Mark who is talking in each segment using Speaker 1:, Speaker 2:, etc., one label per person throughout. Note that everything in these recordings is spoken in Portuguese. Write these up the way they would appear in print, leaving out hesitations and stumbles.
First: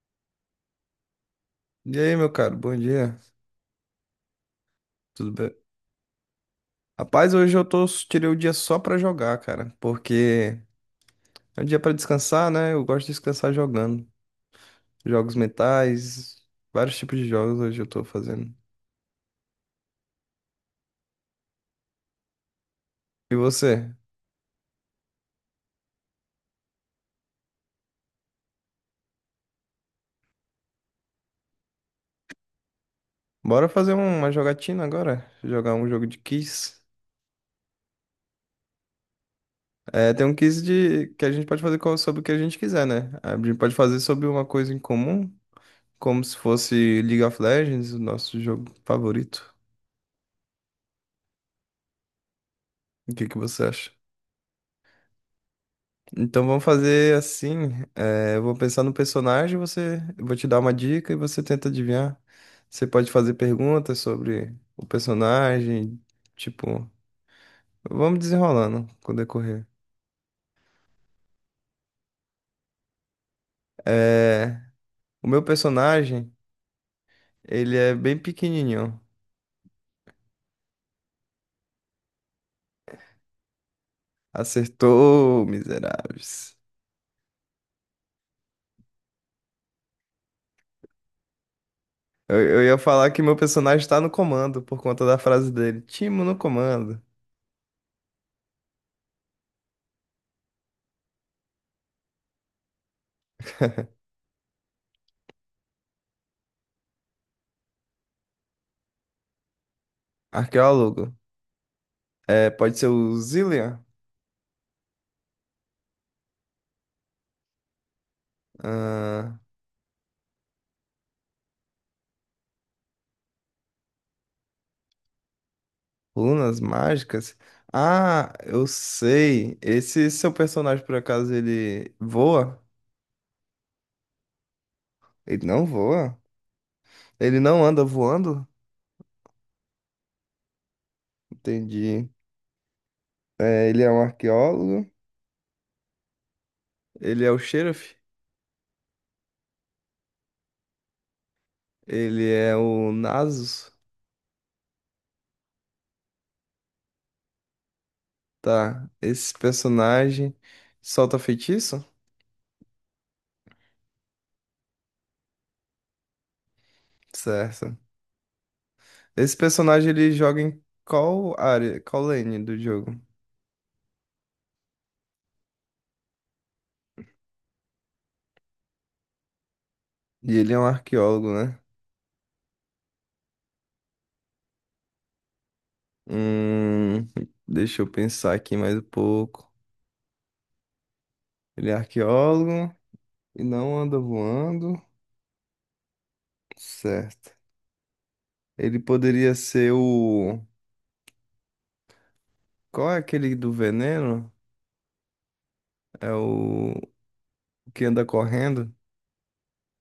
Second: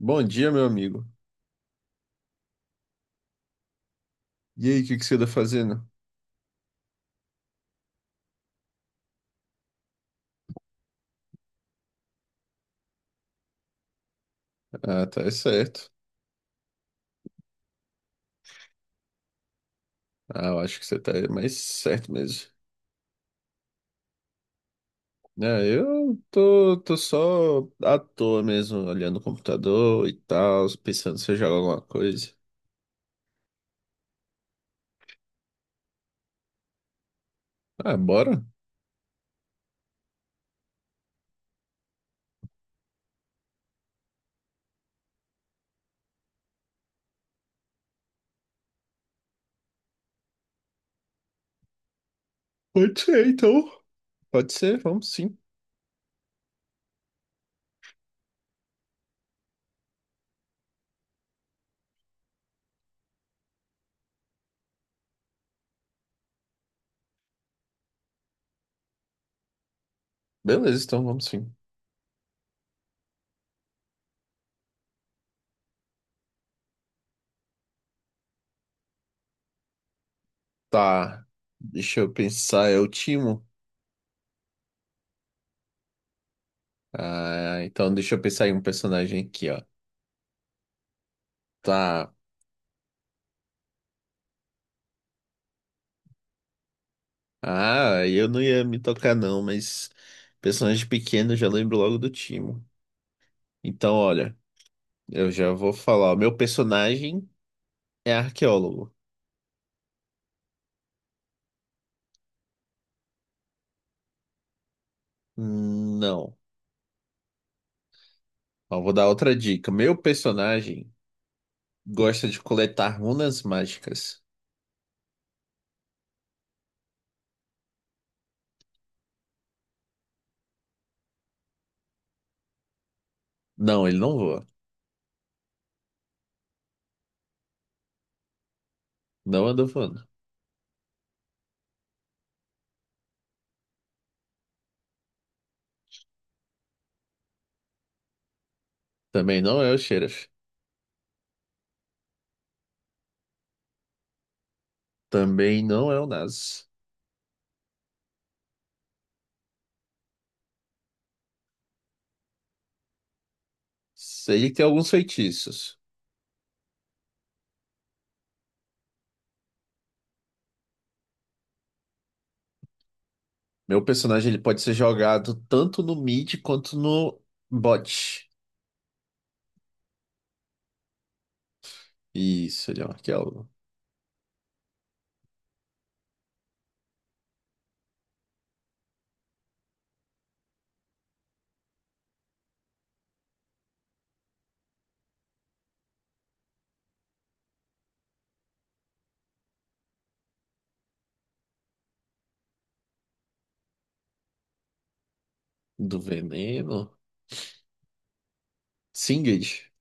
Speaker 1: Bom dia, meu amigo.
Speaker 2: E aí, meu caro, bom dia.
Speaker 1: E aí, o que que você tá
Speaker 2: Tudo bem?
Speaker 1: fazendo?
Speaker 2: Rapaz, hoje tirei o dia só pra jogar, cara, porque é um dia pra descansar, né? Eu gosto de descansar jogando.
Speaker 1: Ah, tá
Speaker 2: Jogos
Speaker 1: certo.
Speaker 2: mentais, vários tipos de jogos hoje eu tô fazendo.
Speaker 1: Ah, eu acho que você tá mais certo mesmo.
Speaker 2: E você?
Speaker 1: É, eu tô só à toa mesmo, olhando o computador e tal, pensando se eu jogo alguma coisa.
Speaker 2: Bora fazer uma jogatina agora? Jogar um jogo de quiz.
Speaker 1: Ah, bora?
Speaker 2: É, tem um quiz de que a gente pode fazer sobre o que a gente quiser, né? A gente pode fazer sobre uma coisa em comum, como se fosse League of Legends, o nosso jogo favorito.
Speaker 1: Pode
Speaker 2: O
Speaker 1: ser,
Speaker 2: que que
Speaker 1: então.
Speaker 2: você acha?
Speaker 1: Pode ser, vamos sim.
Speaker 2: Então vamos fazer assim. Eu vou pensar no personagem, você, eu vou te dar uma dica e você tenta adivinhar. Você pode fazer perguntas sobre o personagem, tipo, vamos desenrolando com o decorrer.
Speaker 1: Beleza, então vamos sim.
Speaker 2: Eh, o meu personagem, ele é bem pequenininho.
Speaker 1: Tá, deixa eu pensar, é o Timo?
Speaker 2: Acertou, miseráveis.
Speaker 1: Ah, então deixa eu pensar em um personagem aqui, ó. Tá.
Speaker 2: Eu ia falar que meu personagem está no comando por conta da frase dele. Timo no comando.
Speaker 1: Ah, eu não ia me tocar não, mas personagem pequeno eu já lembro logo do Timo. Então, olha, eu já vou falar. O meu personagem é arqueólogo.
Speaker 2: Arqueólogo. Pode ser o Zillian?
Speaker 1: Não. Ó, vou dar outra
Speaker 2: Ah,
Speaker 1: dica. Meu personagem gosta de coletar runas mágicas.
Speaker 2: Lunas mágicas? Ah, eu sei. Esse seu personagem, por acaso, ele voa?
Speaker 1: Não, ele não voa.
Speaker 2: Ele não voa? Ele não anda voando?
Speaker 1: Não anda voando.
Speaker 2: Entendi. É, ele é um arqueólogo. Ele é o Sheriff.
Speaker 1: Também não é o Xerath.
Speaker 2: Ele é o Nasus.
Speaker 1: Também não é o Nasus.
Speaker 2: Tá. Esse personagem solta feitiço?
Speaker 1: Ele tem alguns feitiços.
Speaker 2: Certo. Esse personagem ele joga em qual área, qual lane do jogo?
Speaker 1: Meu personagem ele pode ser jogado tanto no mid quanto no bot.
Speaker 2: E ele é um arqueólogo, né?
Speaker 1: Isso, ele é um arqueólogo.
Speaker 2: Hum, deixa eu pensar aqui mais um pouco. Ele é arqueólogo e não anda voando. Certo. Ele poderia ser o. Qual é aquele do veneno?
Speaker 1: Do
Speaker 2: É o
Speaker 1: veneno?
Speaker 2: que anda correndo?
Speaker 1: Singed?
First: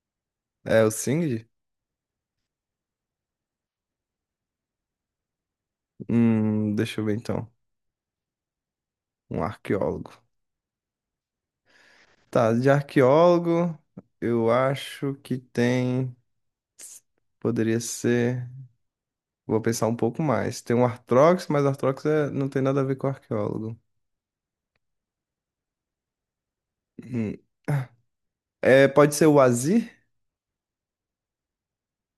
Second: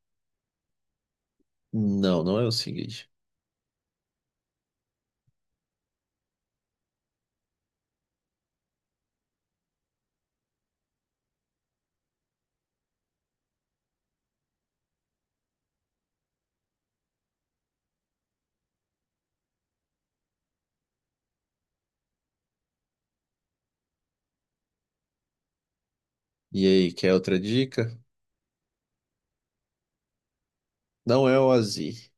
Speaker 2: É o Singed?
Speaker 1: Não, não é o Singed.
Speaker 2: Deixa eu ver então. Um arqueólogo. Tá, de arqueólogo, eu acho que tem. Poderia ser. Vou pensar um pouco mais. Tem um Arthrox, mas Arthrox é não tem nada a ver com arqueólogo.
Speaker 1: E aí, quer
Speaker 2: Hum.
Speaker 1: outra dica?
Speaker 2: É, pode ser o Azir?
Speaker 1: Não é o Azir.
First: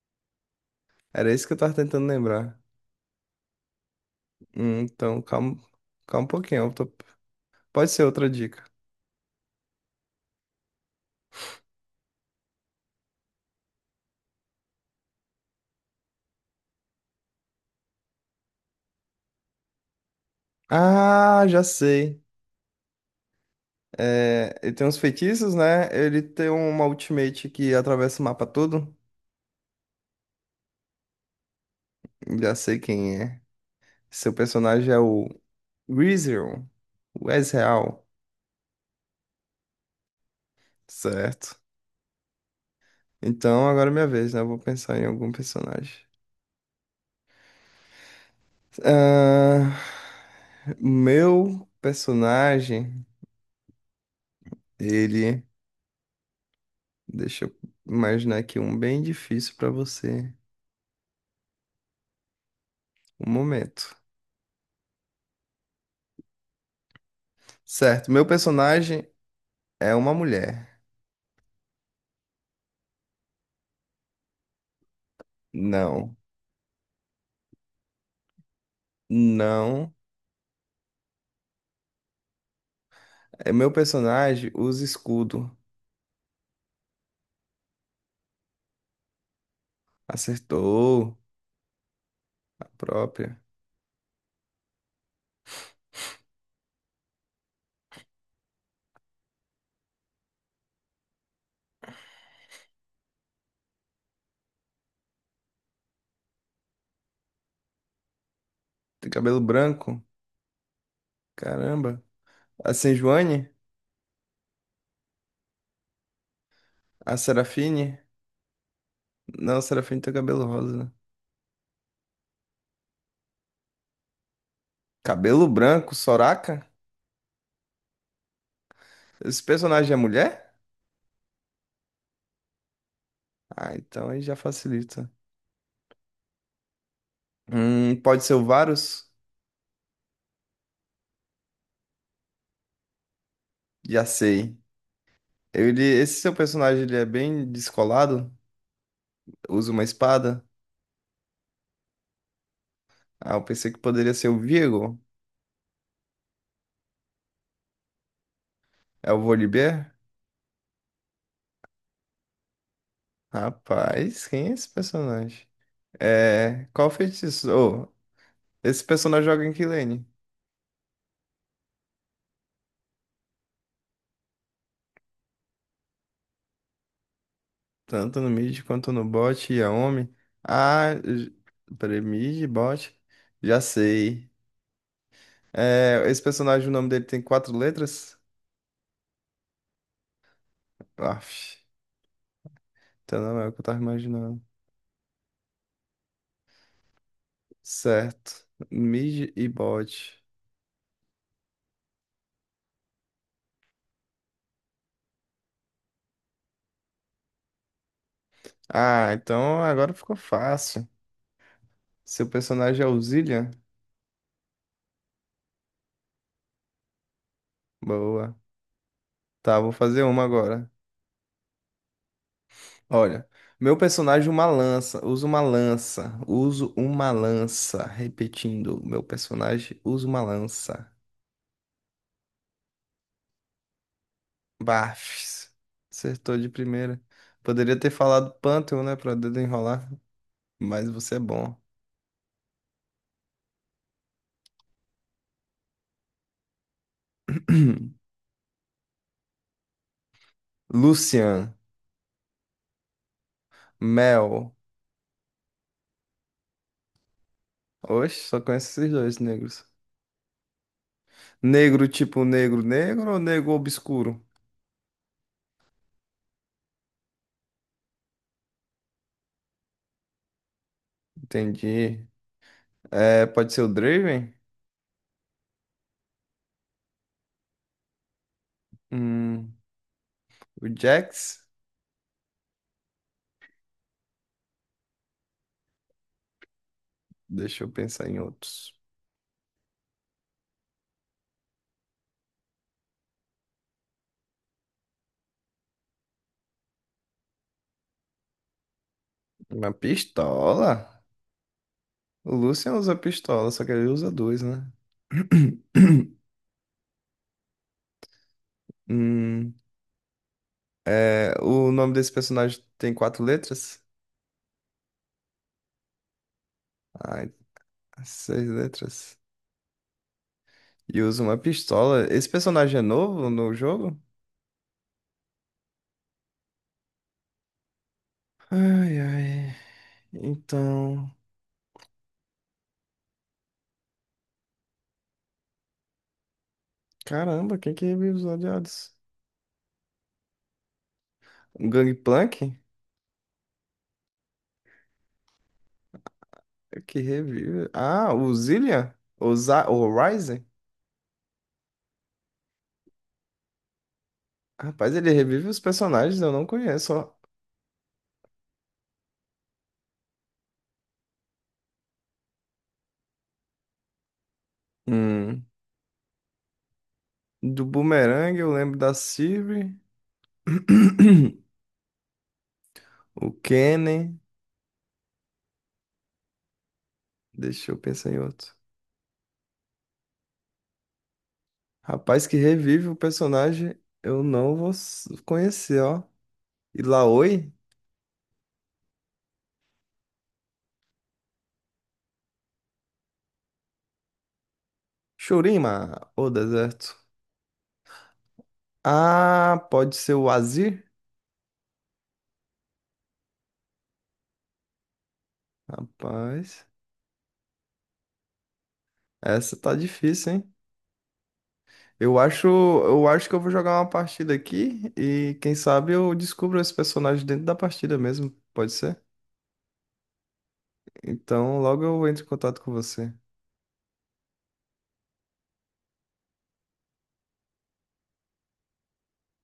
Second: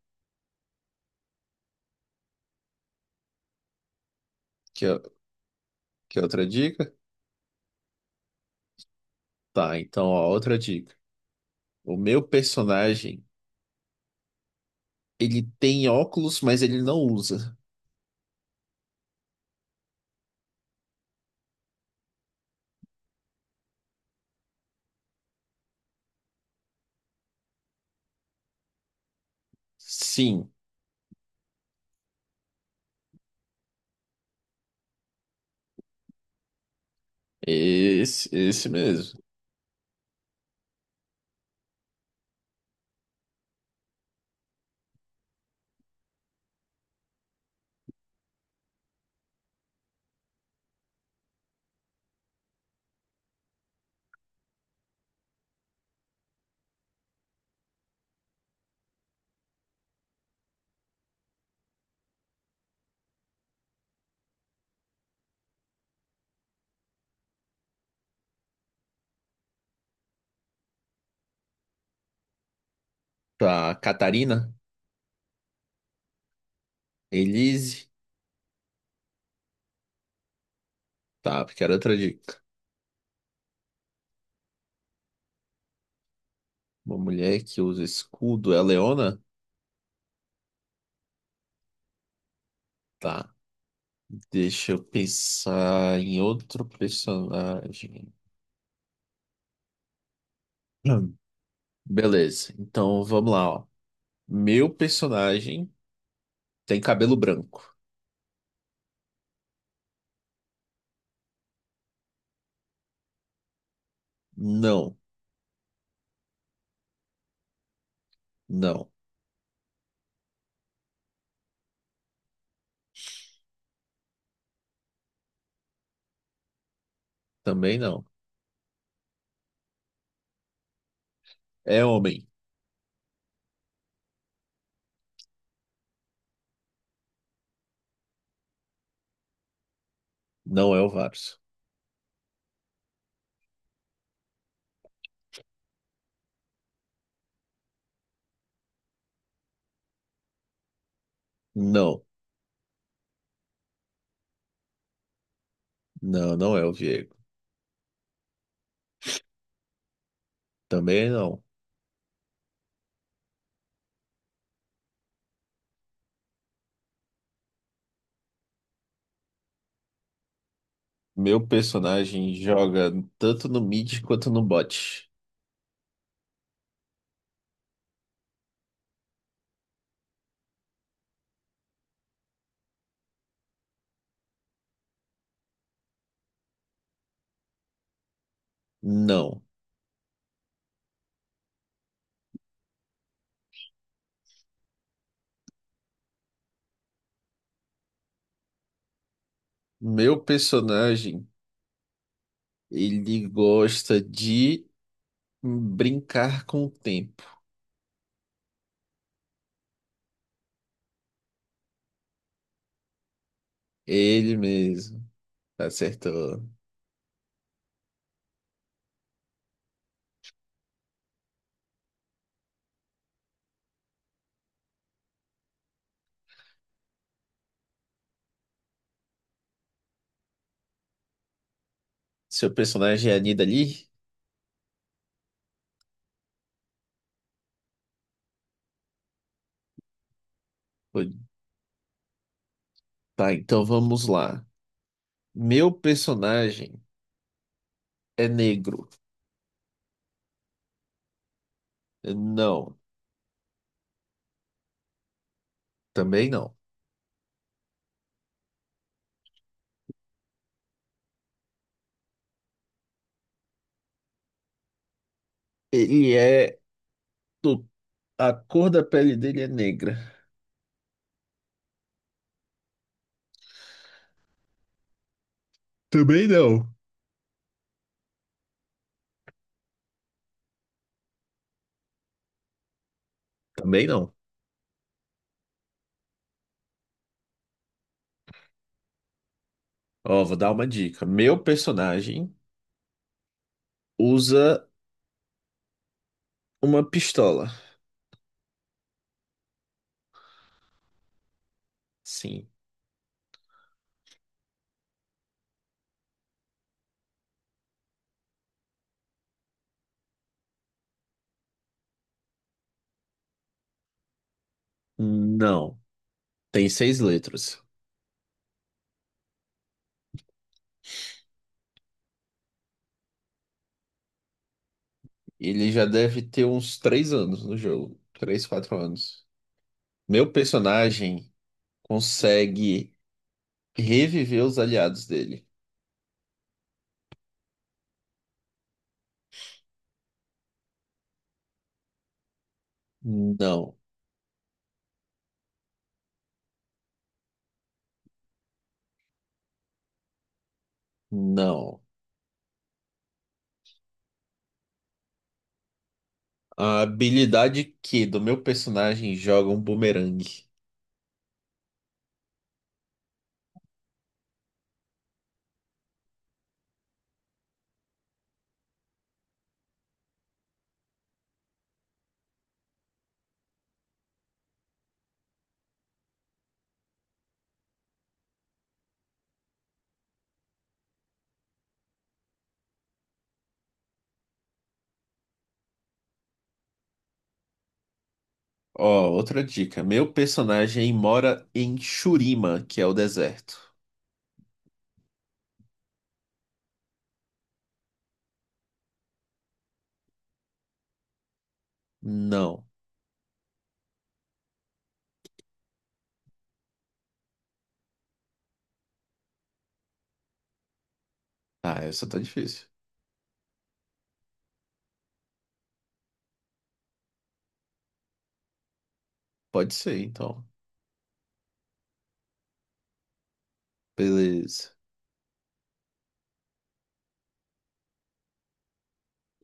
Speaker 2: Era isso que eu tava tentando lembrar.
Speaker 1: Quer,
Speaker 2: Então, calma,
Speaker 1: quer
Speaker 2: calma um
Speaker 1: outra
Speaker 2: pouquinho.
Speaker 1: dica?
Speaker 2: Pode ser outra dica.
Speaker 1: Tá, então, ó, outra dica. O meu personagem, ele tem óculos, mas ele não usa.
Speaker 2: Ah, já sei. É, ele tem uns feitiços, né? Ele tem uma ultimate que atravessa o mapa todo.
Speaker 1: Sim,
Speaker 2: Já sei quem é. Seu personagem é o Weezil. O Ezreal.
Speaker 1: esse mesmo.
Speaker 2: Certo. Então, agora é minha vez, né? Eu vou pensar em algum personagem. Ah, meu personagem, ele... Deixa eu imaginar aqui um bem difícil pra você. Um momento. Certo, meu personagem é uma mulher.
Speaker 1: Tá, Catarina?
Speaker 2: Não,
Speaker 1: Elise?
Speaker 2: não.
Speaker 1: Tá, porque era outra dica.
Speaker 2: É meu personagem usa escudo.
Speaker 1: Uma mulher que usa escudo é a Leona?
Speaker 2: Acertou a
Speaker 1: Tá,
Speaker 2: própria.
Speaker 1: deixa eu pensar em outro personagem. Hum. Beleza, então vamos lá, ó. Meu personagem tem cabelo branco.
Speaker 2: Tem cabelo branco? Caramba. A Sejuani?
Speaker 1: Não,
Speaker 2: A Serafine?
Speaker 1: não,
Speaker 2: Não, a Serafine tem cabelo rosa. Né? Cabelo branco, Soraka?
Speaker 1: também não.
Speaker 2: Esse personagem é mulher?
Speaker 1: É homem.
Speaker 2: Ah, então aí já facilita. Pode ser o Varus?
Speaker 1: Não é o Varus.
Speaker 2: Já sei. Esse seu personagem ele é bem descolado? Usa uma espada?
Speaker 1: Não,
Speaker 2: Ah, eu pensei que poderia ser o Viego.
Speaker 1: não, não é o Viego.
Speaker 2: É o Volibear?
Speaker 1: Também não.
Speaker 2: Rapaz, quem é esse personagem? É. Qual feitiço? Ô, esse personagem joga em que lane?
Speaker 1: Meu personagem joga tanto no mid quanto no bot.
Speaker 2: Tanto no mid quanto no bot e a Omi. Ah, peraí, mid, bot. Já sei. É, esse personagem, o nome dele tem quatro letras?
Speaker 1: Não.
Speaker 2: Aff, então não é o que eu tava imaginando. Certo. Mid e
Speaker 1: Meu
Speaker 2: bot.
Speaker 1: personagem, ele gosta de brincar com o tempo.
Speaker 2: Ah, então agora ficou fácil. Seu personagem é o Zillian?
Speaker 1: Ele mesmo. Acertou.
Speaker 2: Boa. Tá, vou fazer uma agora. Olha, meu personagem uma lança, usa uma lança, uso uma lança. Repetindo, meu personagem usa uma lança.
Speaker 1: Seu personagem é a Nidalee?
Speaker 2: Bafs. Acertou de primeira. Poderia ter falado Pantheon, né, pra desenrolar, mas você é bom.
Speaker 1: Tá, então vamos lá. Meu personagem é negro?
Speaker 2: Lucian,
Speaker 1: Não,
Speaker 2: Mel.
Speaker 1: também não.
Speaker 2: Oxe, só conheço esses dois negros. Negro tipo negro negro ou negro obscuro?
Speaker 1: Ele é do... A cor da pele dele é negra?
Speaker 2: Entendi. É, pode ser o Draven?
Speaker 1: Também não.
Speaker 2: Hum, o Jax?
Speaker 1: Também não.
Speaker 2: Deixa eu pensar em outros.
Speaker 1: Ó, vou dar uma dica. Meu personagem usa uma pistola.
Speaker 2: Uma pistola? O
Speaker 1: Sim.
Speaker 2: Lucian usa pistola, só que ele usa dois, né? Hum, é, o nome desse personagem tem quatro letras?
Speaker 1: Não. Tem seis
Speaker 2: Ai,
Speaker 1: letras.
Speaker 2: seis letras. E usa uma pistola. Esse personagem é novo no jogo?
Speaker 1: Ele já deve ter uns 3 anos no jogo. Três, quatro
Speaker 2: Ai,
Speaker 1: anos.
Speaker 2: ai.
Speaker 1: Meu
Speaker 2: Então.
Speaker 1: personagem consegue reviver os aliados dele?
Speaker 2: Caramba, quem que revive os odiados? O Gangplank?
Speaker 1: Não.
Speaker 2: Que revive. Ah, o Zillian? O Ryzen?
Speaker 1: Não.
Speaker 2: Rapaz, ele revive os personagens, eu não
Speaker 1: A
Speaker 2: conheço, ó.
Speaker 1: habilidade Q do meu personagem joga um bumerangue.
Speaker 2: Hum. Do Boomerang, eu lembro da Sylvie, o Kennen. Deixa eu pensar em outro. Rapaz que revive o personagem, eu não vou conhecer, ó. E Laoi?
Speaker 1: Ó, outra dica. Meu personagem mora em Shurima, que é o deserto.
Speaker 2: Shurima, o deserto. Ah, pode ser o Azir?
Speaker 1: Não.
Speaker 2: Rapaz, essa tá difícil, hein?
Speaker 1: Ah, essa tá difícil.
Speaker 2: Eu acho que eu vou jogar uma partida aqui e quem sabe eu descubro esse personagem dentro da partida mesmo, pode ser?
Speaker 1: Pode ser, então.
Speaker 2: Então logo eu entro em contato com você.
Speaker 1: Beleza.